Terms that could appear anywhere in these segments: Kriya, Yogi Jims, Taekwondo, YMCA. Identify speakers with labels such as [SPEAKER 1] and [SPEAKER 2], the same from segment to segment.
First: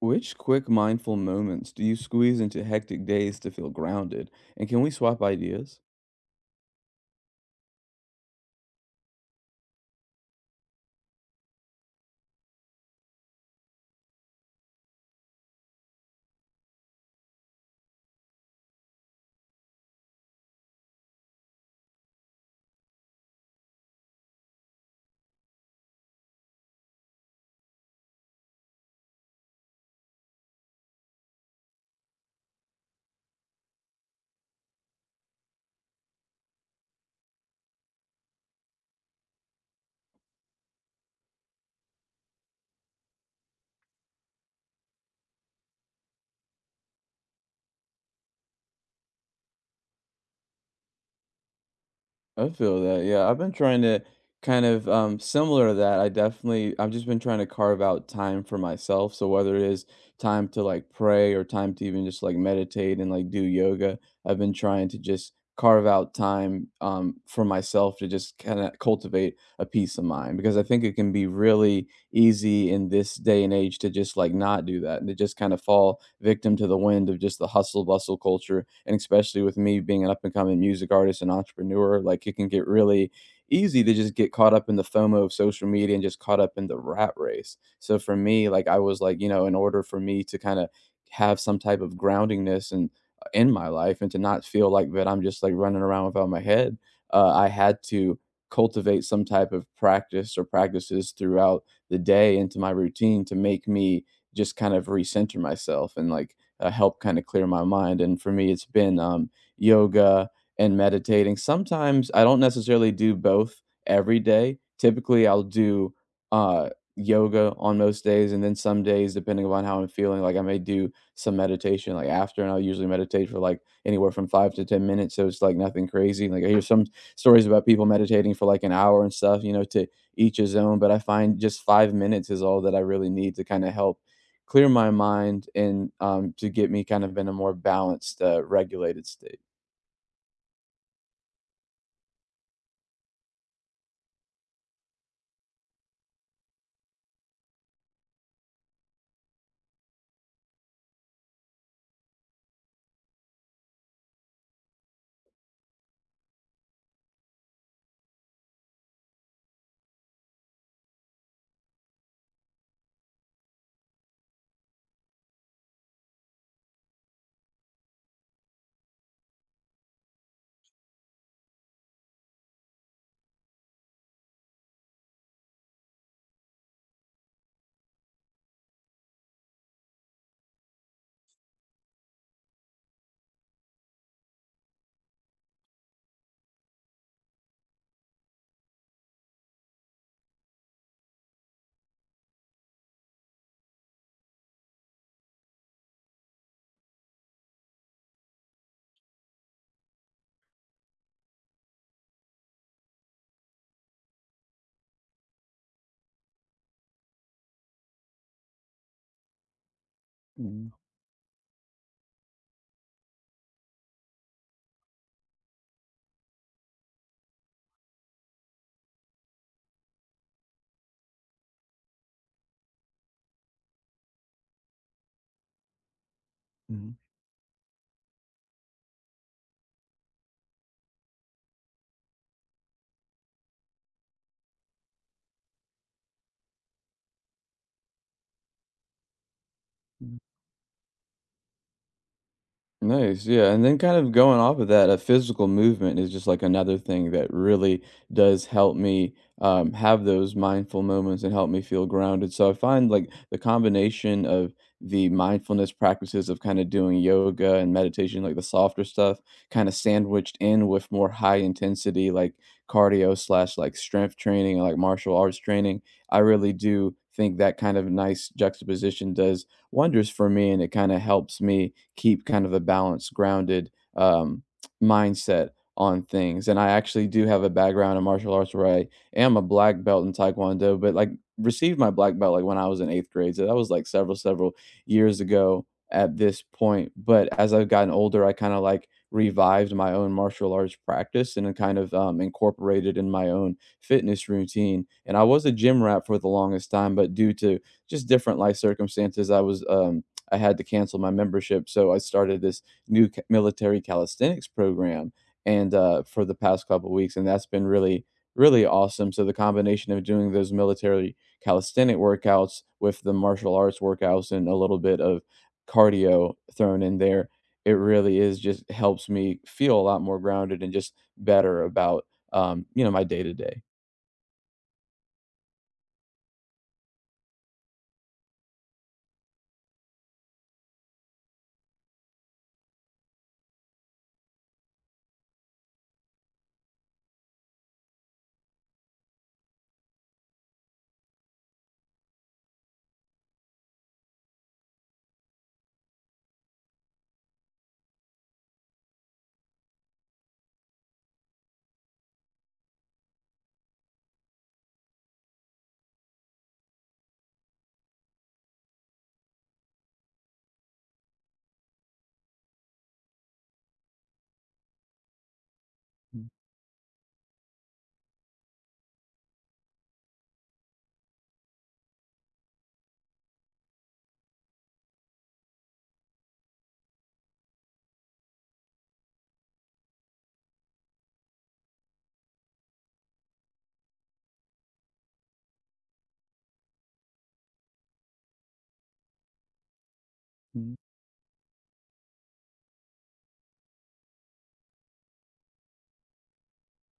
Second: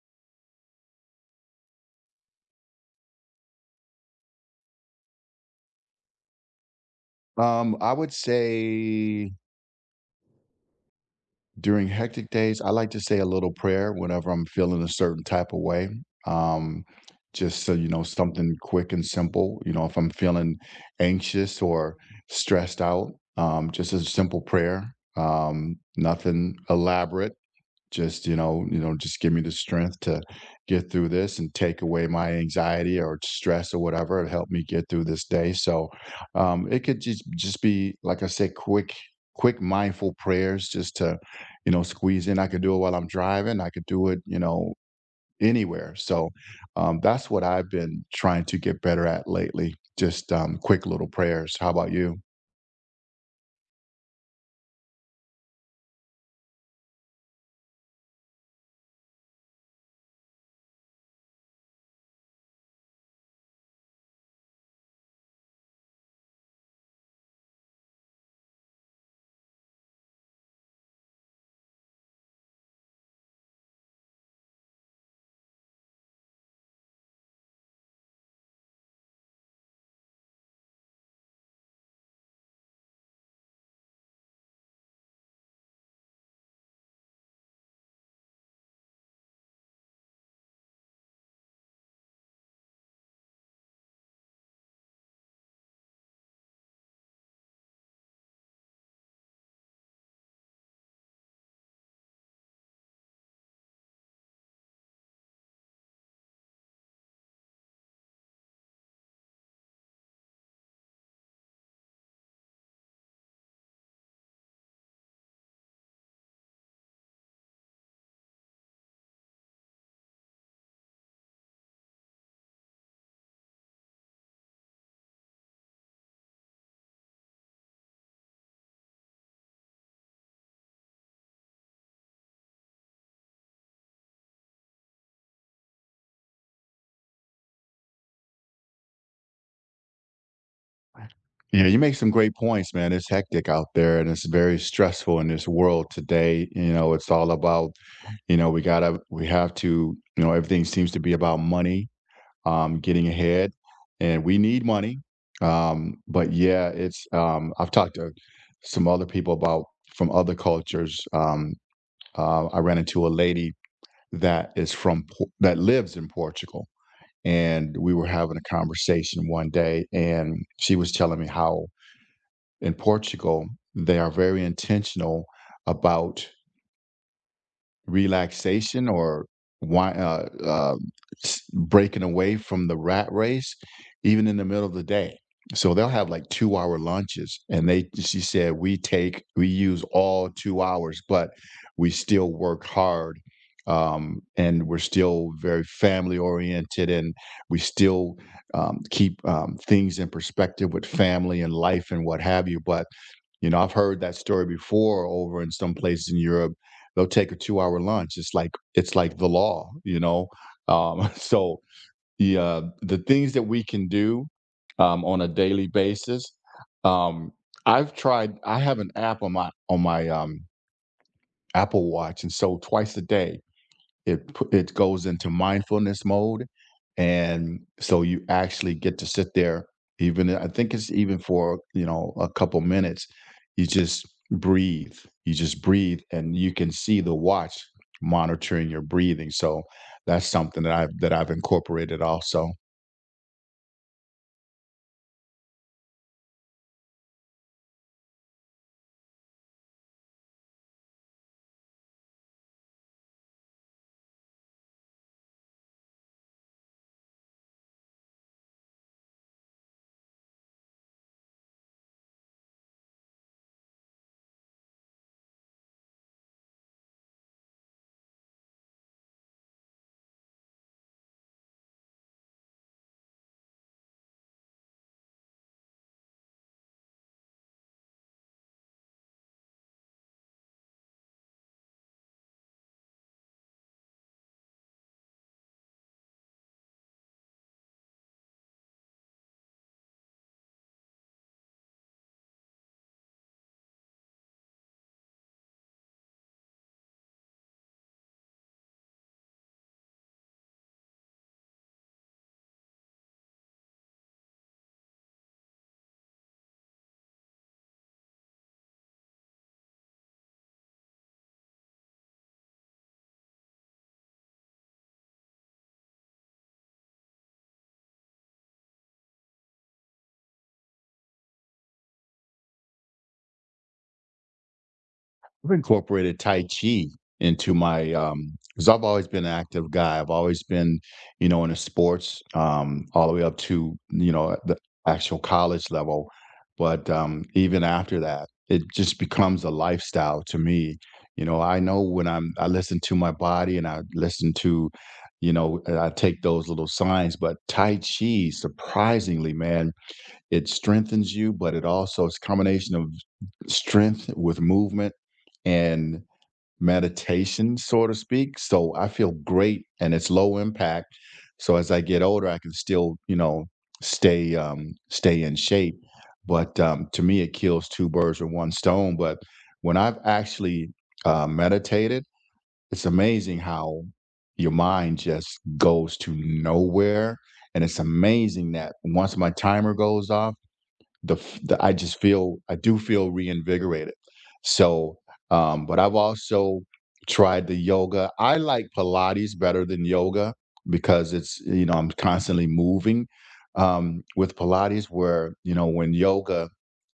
[SPEAKER 1] Which quick mindful moments do you squeeze into hectic days to feel grounded? And can we swap ideas?
[SPEAKER 2] I would say during hectic days, I like to say a little prayer whenever I'm feeling a certain type of way. Um, just so you know, something quick and simple. You know, if I'm feeling anxious or stressed out, just a simple prayer. Nothing elaborate, just just give me the strength to get through this and take away my anxiety or stress or whatever and help me get through this day. So it could just be, like I said, quick mindful prayers just to squeeze in. I could do it while I'm driving, I could do it, anywhere. So that's what I've been trying to get better at lately, just quick little prayers. How about you?
[SPEAKER 1] I feel that. Yeah, I've been trying to kind of similar to that. I've just been trying to carve out time for myself. So whether it is time to like pray or time to even just like meditate and like do yoga, I've been trying to just carve out time for myself to just kind of cultivate a peace of mind because I think it can be really easy in this day and age to just like not do that and to just kind of fall victim to the wind of just the hustle bustle culture. And especially with me being an up and coming music artist and entrepreneur, like it can get really easy to just get caught up in the FOMO of social media and just caught up in the rat race. So for me, like I was like, you know, in order for me to kind of have some type of groundingness and in my life and to not feel like that I'm just like running around without my head, I had to cultivate some type of practice or practices throughout the day into my routine to make me just kind of recenter myself and like help kind of clear my mind. And for me, it's been yoga and meditating. Sometimes I don't necessarily do both every day. Typically, I'll do uh, yoga on most days, and then some days, depending upon how I'm feeling, like I may do some meditation like after, and I'll usually meditate for like anywhere from 5 to 10 minutes. So it's like nothing crazy. Like I hear some stories about people meditating for like an hour and stuff, you know, to each his own, but I find just 5 minutes is all that I really need to kinda help clear my mind and, to get me kind of in a more balanced, regulated state.
[SPEAKER 2] Yeah, you make some great points, man. It's hectic out there and it's very stressful in this world today. You know, it's all about, you know, we gotta we have to, you know, everything seems to be about money, getting ahead. And we need money. But yeah, it's I've talked to some other people about, from other cultures. I ran into a lady that is that lives in Portugal. And we were having a conversation one day, and she was telling me how in Portugal, they are very intentional about relaxation, or why, uh, uh, breaking away from the rat race, even in the middle of the day. So they'll have like 2-hour lunches. And she said, we use all 2 hours, but we still work hard. And we're still very family oriented and we still keep, things in perspective with family and life and what have you. But you know, I've heard that story before over in some places in Europe. They'll take a two-hour lunch. It's like the law, you know.
[SPEAKER 1] Mhm,
[SPEAKER 2] So the things that we can do on a daily basis. Um, I've tried. I have an app on my Apple Watch, and so twice a day, it goes into mindfulness mode,
[SPEAKER 1] mhm,
[SPEAKER 2] and so you actually get to sit there. Even, I think it's even for, you know, a couple minutes. You just breathe. You just breathe, and you can see the watch monitoring your breathing. So
[SPEAKER 1] mhm.
[SPEAKER 2] that's something that I've incorporated also.
[SPEAKER 1] Nice, yeah, and then kind of going off of that, a physical movement is just like another thing that really does help me have those mindful moments and help me feel grounded. So I find like the combination of the mindfulness practices of kind of doing yoga and meditation, like the softer stuff, kind of sandwiched in with more high intensity, like cardio slash like strength training and like martial arts training. I really do think that kind of nice juxtaposition does wonders for me, and it kind of helps me keep kind of a balanced, grounded, mindset on things. And I actually do have a background in martial arts where I am a black belt in Taekwondo, but like received my black belt like when I was in eighth grade. So that was like several, several years ago at this point. But as I've gotten older, I kind of like revived my own martial arts practice and then kind of incorporated in my own fitness routine. And I was a gym rat for the longest time, but due to just different life circumstances, I had to cancel my membership. So I started this new military calisthenics program, and for the past couple weeks, and that's been really, really awesome. So the combination of doing those military calisthenic workouts with the martial arts workouts and a little bit of cardio thrown in there, it really is just helps me feel a lot more grounded and just better about my day to day.
[SPEAKER 2] I've incorporated Tai Chi into my because I've always been an active guy. I've always been, you know, in the sports, all the way up to, you know, the actual college level. But even after that, it just becomes a lifestyle to me. You know, I know when I'm I listen to my body and I listen to, you know, and I take those little signs. But Tai Chi, surprisingly, man, it strengthens you, but it also is a combination of strength with movement and meditation, so to speak. So I feel great and it's low impact. So as I get older, I can still, you know, stay stay in shape. But to me it kills two birds with one stone. But when I've actually meditated, it's amazing how your mind just goes to nowhere. And it's amazing that once my timer goes off, the, f- the I just feel I do feel reinvigorated. So, but I've also tried the yoga. I like Pilates better than yoga because it's, you know, I'm constantly moving, with Pilates. Where, you know, when yoga,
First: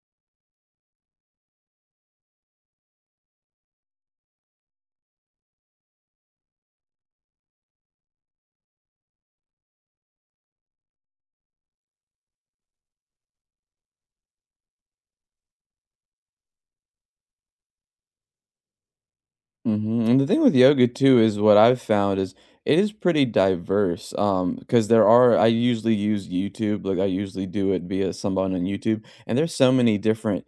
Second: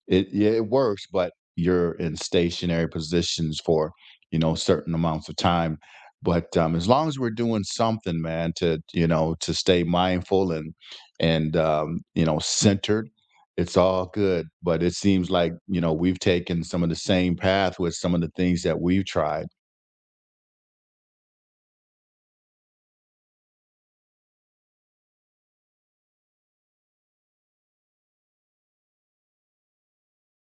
[SPEAKER 2] it yeah, it works, but you're in stationary positions for, you know, certain amounts of time. But as long as we're doing something, man, to, you know, to stay mindful and you know, centered, it's all good. But it seems like, you know, we've taken some of the same path with some of the things that we've tried.
[SPEAKER 1] Mhm, and the thing with yoga too is what I've found is it is pretty diverse, because there are I usually use YouTube, like I usually do it via someone on YouTube, and there's so many different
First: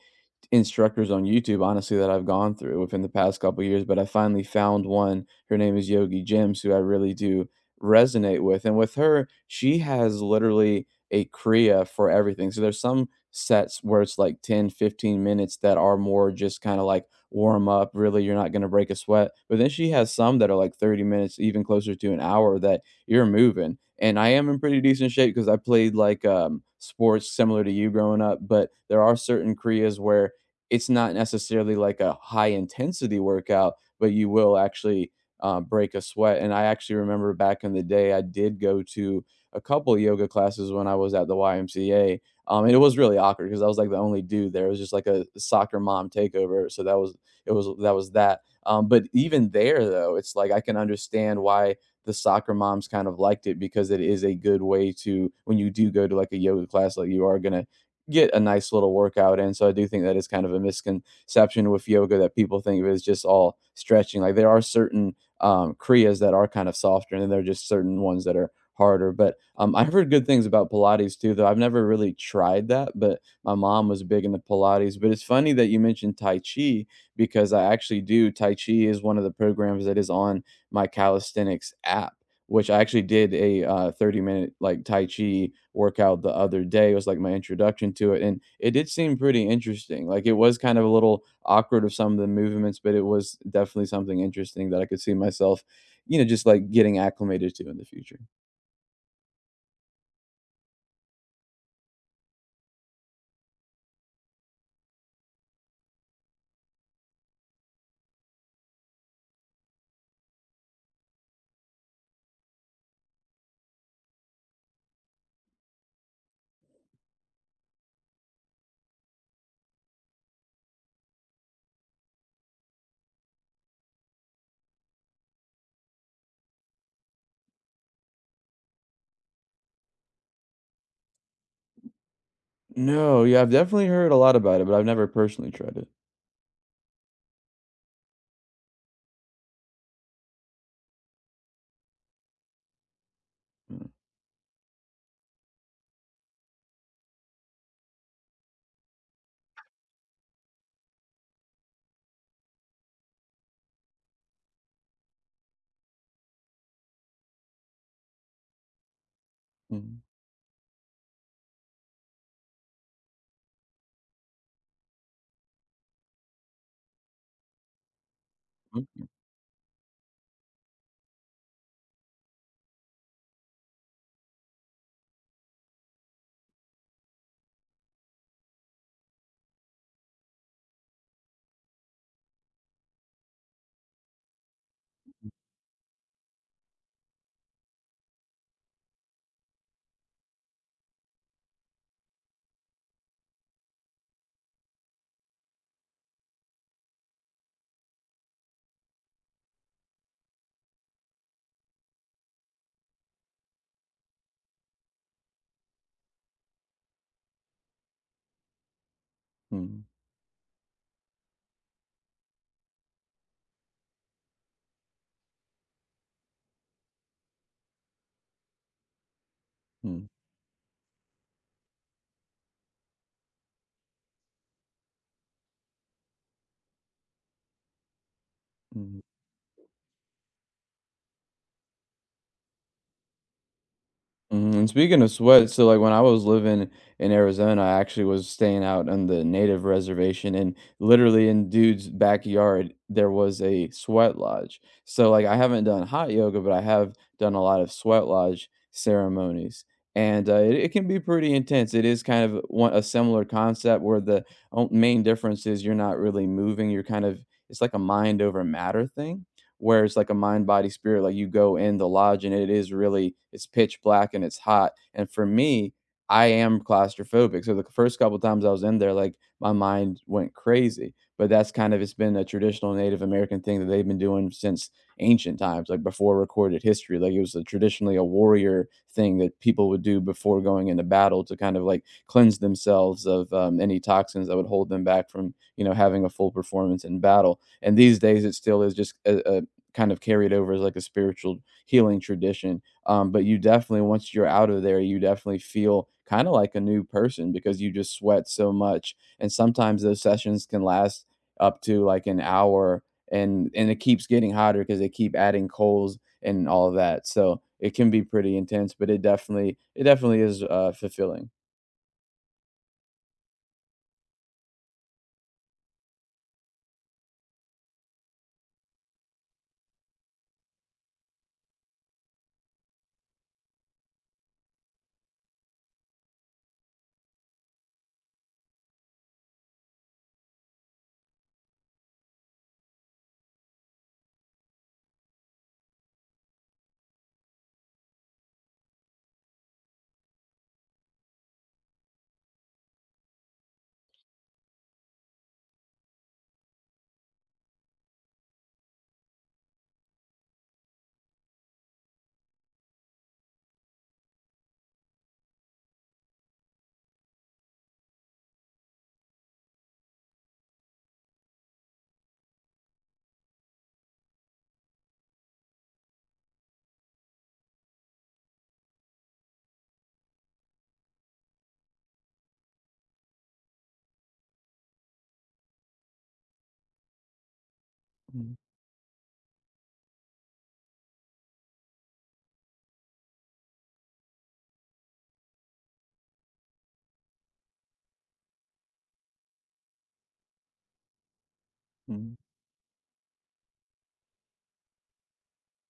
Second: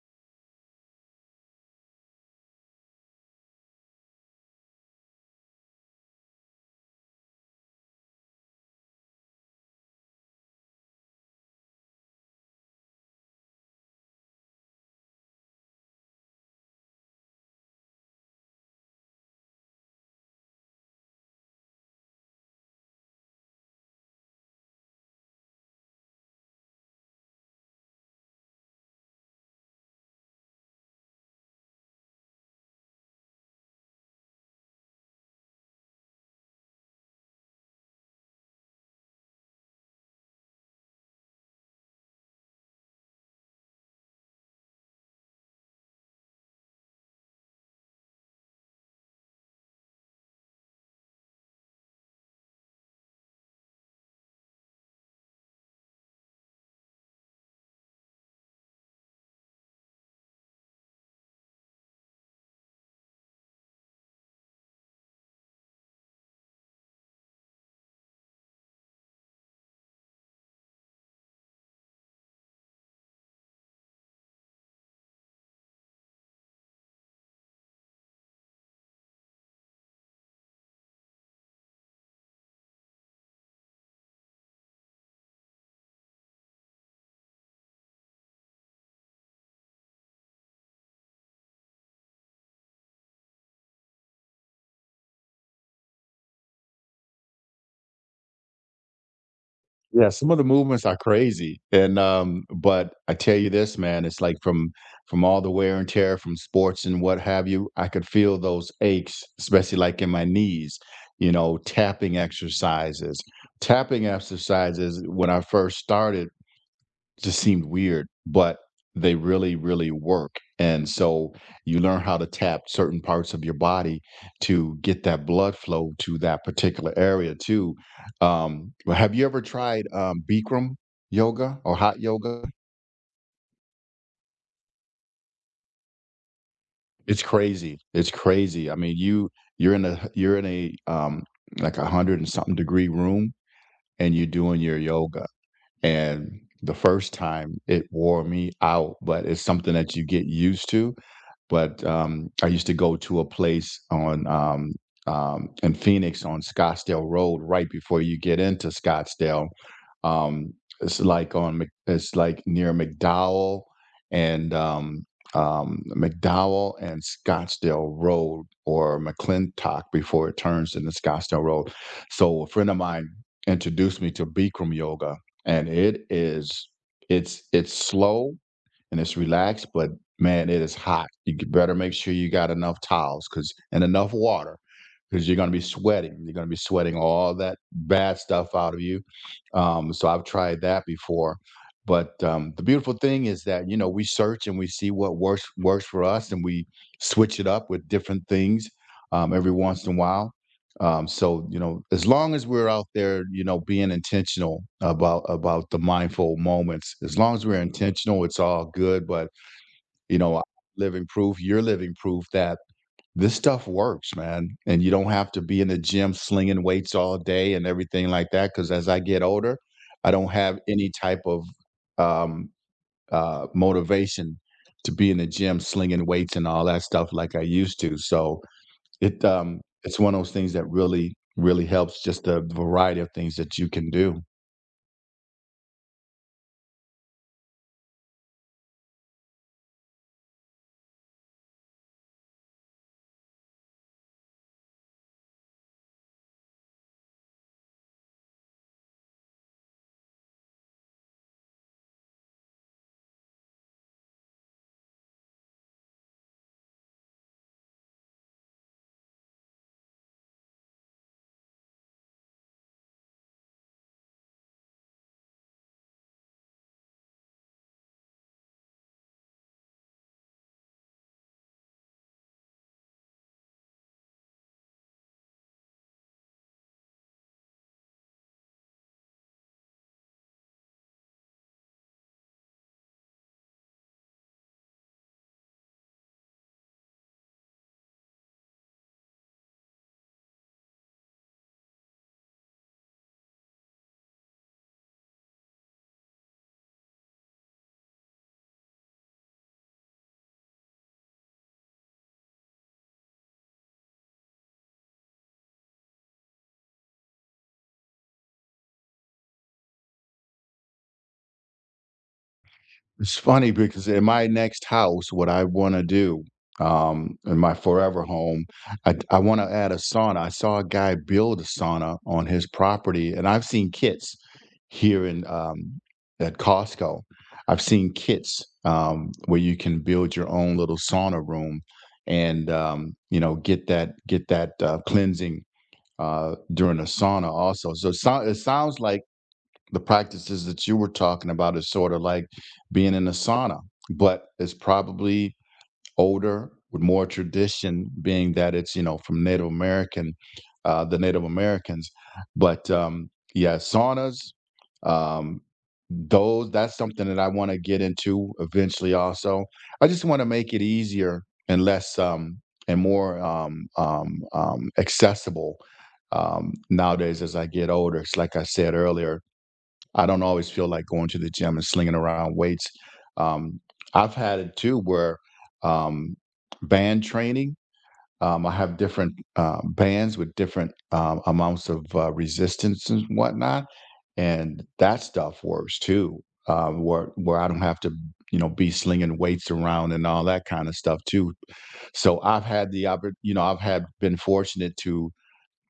[SPEAKER 1] instructors on YouTube, honestly, that I've gone through within the past couple years, but I finally found one. Her name is Yogi Jims, who I really do resonate with. And with her, she has literally a Kriya for everything. So there's some sets where it's like 10, 15 minutes that are more just kind of like warm up. Really, you're not going to break a sweat. But then she has some that are like 30 minutes, even closer to an hour that you're moving. And I am in pretty decent shape because I played like sports similar to you growing up. But there are certain Kriyas where it's not necessarily like a high intensity workout, but you will actually break a sweat. And I actually remember back in the day, I did go to a couple yoga classes when I was at the YMCA. And it was really awkward because I was like the only dude there. It was just like a soccer mom takeover. So that was, it was, that was that. But even there though, it's like I can understand why the soccer moms kind of liked it because it is a good way to when you do go to like a yoga class, like you are gonna get a nice little workout in, so I do think that is kind of a misconception with yoga that people think of it as just all stretching, like, there are certain, kriyas that are kind of softer, and then there are just certain ones that are harder, but, I've heard good things about Pilates too, though I've never really tried that, but my mom was big into Pilates, but it's funny that you mentioned Tai Chi because I actually do Tai Chi is one of the programs that is on my calisthenics app which I actually did a, 30-minute, like, tai chi workout the other day. It was, like, my introduction to it, and it did seem pretty interesting. Like, it was kind of a little awkward of some of the movements, but it was definitely something interesting that I could see myself, you know, just, like, getting acclimated to in the future.
[SPEAKER 2] Yeah, some of the movements are crazy, and, but I tell you this, man, it's like from all the wear and tear from sports and what have you, I could feel those aches, especially like in my knees, you know, tapping exercises. Tapping exercises, when I first started, just seemed weird, but they really, really work. And so you learn how to tap certain parts of your body to get that blood flow to that particular area too. Well, have you ever tried Bikram yoga or hot yoga?
[SPEAKER 1] No, yeah, I've definitely heard a lot about it, but I've never personally tried it.
[SPEAKER 2] It's crazy. It's crazy. I mean, you're in a like a hundred and something degree room,
[SPEAKER 1] Mm,
[SPEAKER 2] and you're doing your yoga. And the first time it wore me out, but it's something that you get used to. But, I used to go to a place on, in Phoenix on Scottsdale Road right before you get into Scottsdale.
[SPEAKER 1] mhm,
[SPEAKER 2] Um, it's like on Mc it's like near McDowell and, McDowell and Scottsdale Road or
[SPEAKER 1] okay,
[SPEAKER 2] McClintock before it turns into Scottsdale Road. So a friend of mine introduced me to Bikram yoga, and it's slow and it's relaxed, but man, it is hot. Better make sure you got enough towels, because, and enough water, because you're going to be sweating. You're going to be sweating all that bad stuff out of you. So I've tried that before. But the beautiful thing is that, you know, we search and we see what works for us, and we switch it up with different things, every once in a while, so you know, as long as we're out there, you know, being intentional about the mindful moments, as long as we're intentional, it's all good. But
[SPEAKER 1] mhm,
[SPEAKER 2] you know, living proof, you're living proof that this stuff works, man. And you don't have to be in the gym slinging weights all day and everything like that. Because as I get older,
[SPEAKER 1] mm,
[SPEAKER 2] I don't have any type of um, motivation to be in the gym slinging weights and all that stuff like I used to. So
[SPEAKER 1] mhm.
[SPEAKER 2] it's one of those things that really, really helps, just the variety of things that you can do.
[SPEAKER 1] Mhm, and speaking of sweat, so, like, when I was living in Arizona, I actually was staying out on the native reservation, and literally in dude's backyard, there was a sweat lodge. So, like, I haven't done hot yoga, but I have done a lot of sweat lodge ceremonies, and, it can be pretty intense. It is kind of one a similar concept where the on main difference is you're not really moving, you're kind of it's like a mind over matter thing where it's like a mind body spirit like you go in the lodge and it is really it's pitch black and it's hot, and for me I am claustrophobic, so the first couple times I was in there like my mind went crazy, but that's kind of it's been a traditional Native American thing that they've been doing since ancient times, like before recorded history. Like it was traditionally a warrior thing that people would do before going into battle to kind of like cleanse themselves of any toxins that would hold them back from you know having a full performance in battle, and these days it still is just a kind of carried over as like a spiritual healing tradition. But you definitely, once you're out of there, you definitely feel kind of like a new person because you just sweat so much. And sometimes those sessions can last up to like an hour, and it keeps getting hotter because they keep adding coals and all of that. So it can be pretty intense, but it definitely is fulfilling.
[SPEAKER 2] It's funny because in my next house, what I wanna do, in my forever home, I wanna add a sauna. I saw a guy build a sauna on his property, and I've seen kits here in, at Costco. I've seen kits, where you can build your own little sauna room and, you know, get that, cleansing during a sauna also. So it sounds like the practices that you were talking about is sort of like being in a sauna, but it's probably older with more tradition, being that it's, you know, from Native American, the Native Americans. But yeah, saunas, um those, that's something that I want to get into eventually also. I just want to make it easier and less and more accessible nowadays. As I get older, it's like I said earlier, I don't always feel like going to the gym and slinging around weights. Um, I've had it too where um, band training,
[SPEAKER 1] Mhm.
[SPEAKER 2] I have different bands with different amounts of resistance and whatnot, and that stuff works too. Where I don't have to, you know, be slinging weights around and all that kind of stuff too.
[SPEAKER 1] Mhm.
[SPEAKER 2] So I've had the oppor- you know, I've had been fortunate to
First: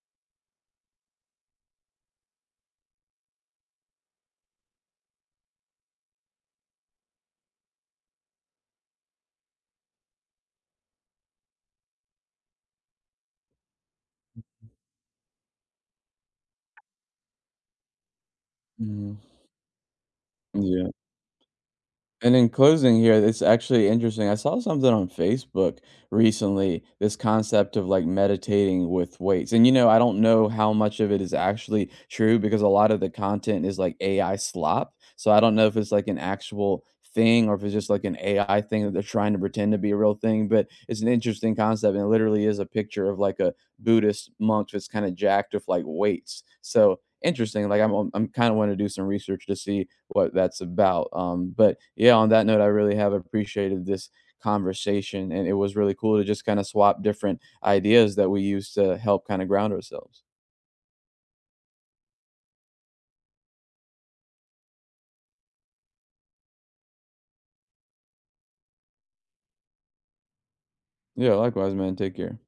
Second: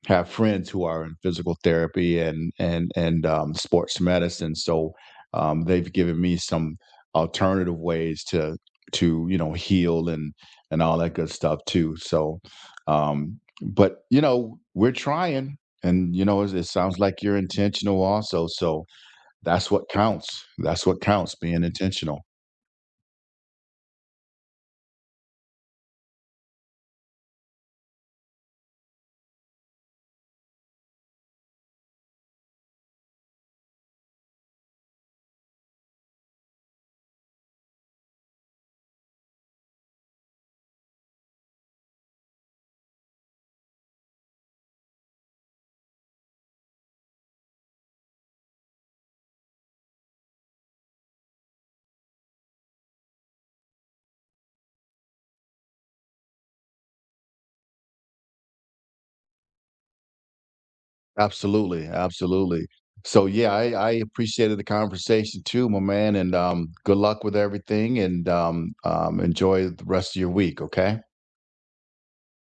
[SPEAKER 2] have friends who are in physical therapy and sports medicine, so they've given me some alternative ways to you know, heal and all that good stuff too. So, but you know we're trying, and you know it sounds like you're intentional also. So
[SPEAKER 1] Mhm.
[SPEAKER 2] that's what counts. That's
[SPEAKER 1] Yeah.
[SPEAKER 2] what counts. Being intentional.
[SPEAKER 1] And in closing here, it's actually interesting. I saw something on Facebook recently, this concept of like meditating with weights. And you know, I don't know how much of it is actually true because a lot of the content is like AI slop. So I don't know if it's like an actual thing or if it's just like an AI thing that they're trying to pretend to be a real thing, but it's an interesting concept and it literally is a picture of like a Buddhist monk that's kind of jacked with like weights. So interesting. I'm kind of want to do some research to see what that's about. But yeah, on that note, I really have appreciated this conversation, and it was really cool to just kind of swap different ideas that we use to help kind of ground ourselves.
[SPEAKER 2] Absolutely, absolutely. So yeah, I appreciated the conversation too, my man, and, good luck with everything and, enjoy the rest of your week, okay?
[SPEAKER 1] Yeah, likewise, man. Take care.